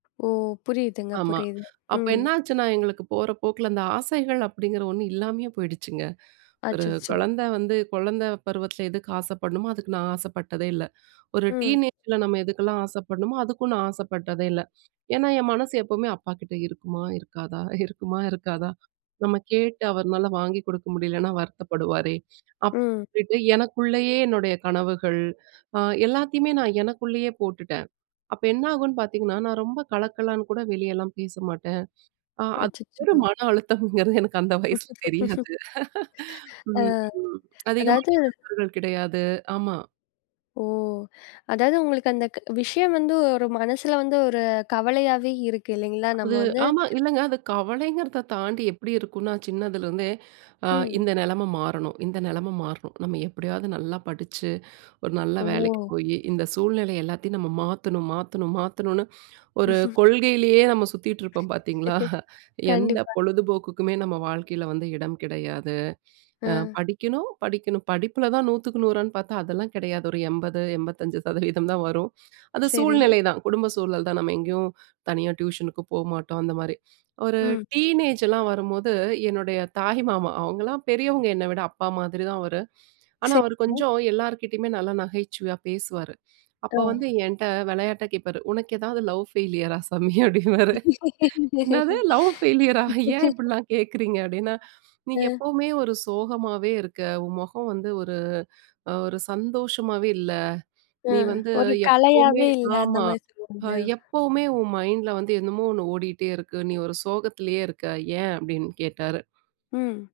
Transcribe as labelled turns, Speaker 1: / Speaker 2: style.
Speaker 1: ஓ! புரியுதுங்க,
Speaker 2: ஆமா.
Speaker 1: புரியுது.
Speaker 2: அப்ப
Speaker 1: ம்.
Speaker 2: என்ன ஆச்சுன்னா எங்களுக்கு போற போக்கில, அந்த ஆசைகள் அப்பிடிங்கிற ஒன்னு இல்லாமயே போயிடுச்சுங்க. ஒரு
Speaker 1: அச்சச்சோ!
Speaker 2: குழந்த வந்து, குழந்த பருவத்தில எதுக்கு ஆசைப்பட்ணுமோ, அதுக்கு நான் ஆசைப்பட்டதே இல்ல! ஒரு
Speaker 1: ம்.
Speaker 2: டீனேஜ்ல நம்ம எதுக்கெல்லாம் ஆசைப்படணுமோ, அதுக்கும் நான் ஆசைப்பட்டதே இல்ல! ஏன்னா, என் மனசு எப்பவுமே, "அப்பாக்கிட்ட இருக்குமா? இருக்காதா? இருக்குமா? இருக்காதா? நம்ம கேட்டு அவருனால வாங்கி கொடுக்க முடியலனா வருத்தப்படுவாரே!"
Speaker 1: ம்.
Speaker 2: அப்பிடிட்டு எனக்குள்ளேயே என்னுடைய கனவுகள், அ எல்லாத்தையுமே நான் எனக்குள்ளேயே போட்டுட்டேன், அப்ப என்ன ஆகுன்னு பார்த்த்தீங்கன்னா, நான் ரொம்ப கலக்கலன்னு கூட வெளியெல்லாம் பேச மாட்டேன். அ அது ஒரு
Speaker 1: அச்சச்சோ!
Speaker 2: மனஅழுத்தம்ங்கிறது எனக்கு அந்த வயசுல
Speaker 1: அ.
Speaker 2: தெரியாது! ம்ஹ்ம். அதிகமான
Speaker 1: அதாவது
Speaker 2: [unintelligible] நண்பர்கள் கிடையாது! ஆமா.
Speaker 1: ஓ! அதாவது உங்களுக்கு அந்த க விஷயம் வந்து ஒரு மனசுல வந்து ஒரு கவலையாவே இருக்கு இல்லேங்களா? நம்ம
Speaker 2: அது,
Speaker 1: வந்து
Speaker 2: ஆமா, இல்லங்க, அது கவலைங்கிறத தாண்டி எப்படி இருக்குன்னா, சின்னதுல இருந்தே, அ
Speaker 1: ம்.
Speaker 2: "இந்த நிலைமை மாறணும். இந்த நிலைமை மாறணும். நம்ம எப்பிடியாவது நல்லா படிச்சு, ஒரு நல்ல வேலைக்கு
Speaker 1: ஓ!
Speaker 2: போயி, இந்த சூழ்நிலை எல்லாத்தையும் நம்ம மாத்தணும், மாத்தணும், மாத்தணுன்னு" ஒரு கொள்கையிலயே நம்ம சுத்திட்டு இருப்போம் பார்த்தீங்களா! எந்த
Speaker 1: கண்டிப்பா.
Speaker 2: பொழுதுபோக்குக்குமே நம்ம வாழ்க்கையில வந்து இடம் கிடையாது, அ,
Speaker 1: அ.
Speaker 2: படிக்கணும், படிக்கணும். படிப்பில தான் 100க்கு 100 றான்னு பார்த்தா அதெல்லாம் கிடையாது, ஒரு 80, 85% தான் வரும். அது
Speaker 1: சரி.
Speaker 2: சூழ்நிலை தான், குடும்ப சூழல் தான், நம்ம எங்கயும் தனியா டியூஷனுக்கு போ மாட்டோம். அந்தமாரி. ஒரு
Speaker 1: ம்.
Speaker 2: டீனேஜ்லாம் வரும்போது என்னுடைய தாய் மாமா. அவுங்கலாம் பெரியவங்க என்ன விட. அப்பா மாதிரி தான் அவரு. ஆனா, அவரு
Speaker 1: சரிங்க.
Speaker 2: கொஞ்சம் எல்லார்கிட்டயுமே நல்லா நகைச்சுவையா பேசுவாரு,
Speaker 1: அ.
Speaker 2: அப்ப வந்து என்ட்ட விளையாட்டா கேட்பாரு, "உனக்கு ஏதாவது லவ் ஃபெயிலியர்ரா சாமி" அப்டிம்பாரு. "என்னது லவ் பெயிலரா? ஏன் இப்படிலாம் கேட்கிறீங்க" அப்படின்னா, "நீ
Speaker 1: அ.
Speaker 2: எப்பவுமே ஒரு சோகமாவே இருக்க! உன் முகம் வந்து ஒரு, அ ஒரு சந்தோஷமாவே இல்ல.
Speaker 1: அ.
Speaker 2: நீ வந்து
Speaker 1: ஒரு
Speaker 2: எப்பவுமே
Speaker 1: கலையாவே இல்ல,
Speaker 2: ஆமா,
Speaker 1: அந்தமாரி
Speaker 2: அ
Speaker 1: சொல்லுவாங்களோ!
Speaker 2: எப்பவுமே உன் மைண்ட்ல வந்து என்னமோ ஒன்னு ஓடிட்டே இருக்கு. நீ ஒரு சோகத்திலேயே இருக்க, ஏன்?" அப்பிடின்னு கேட்டாரு.
Speaker 1: ம்.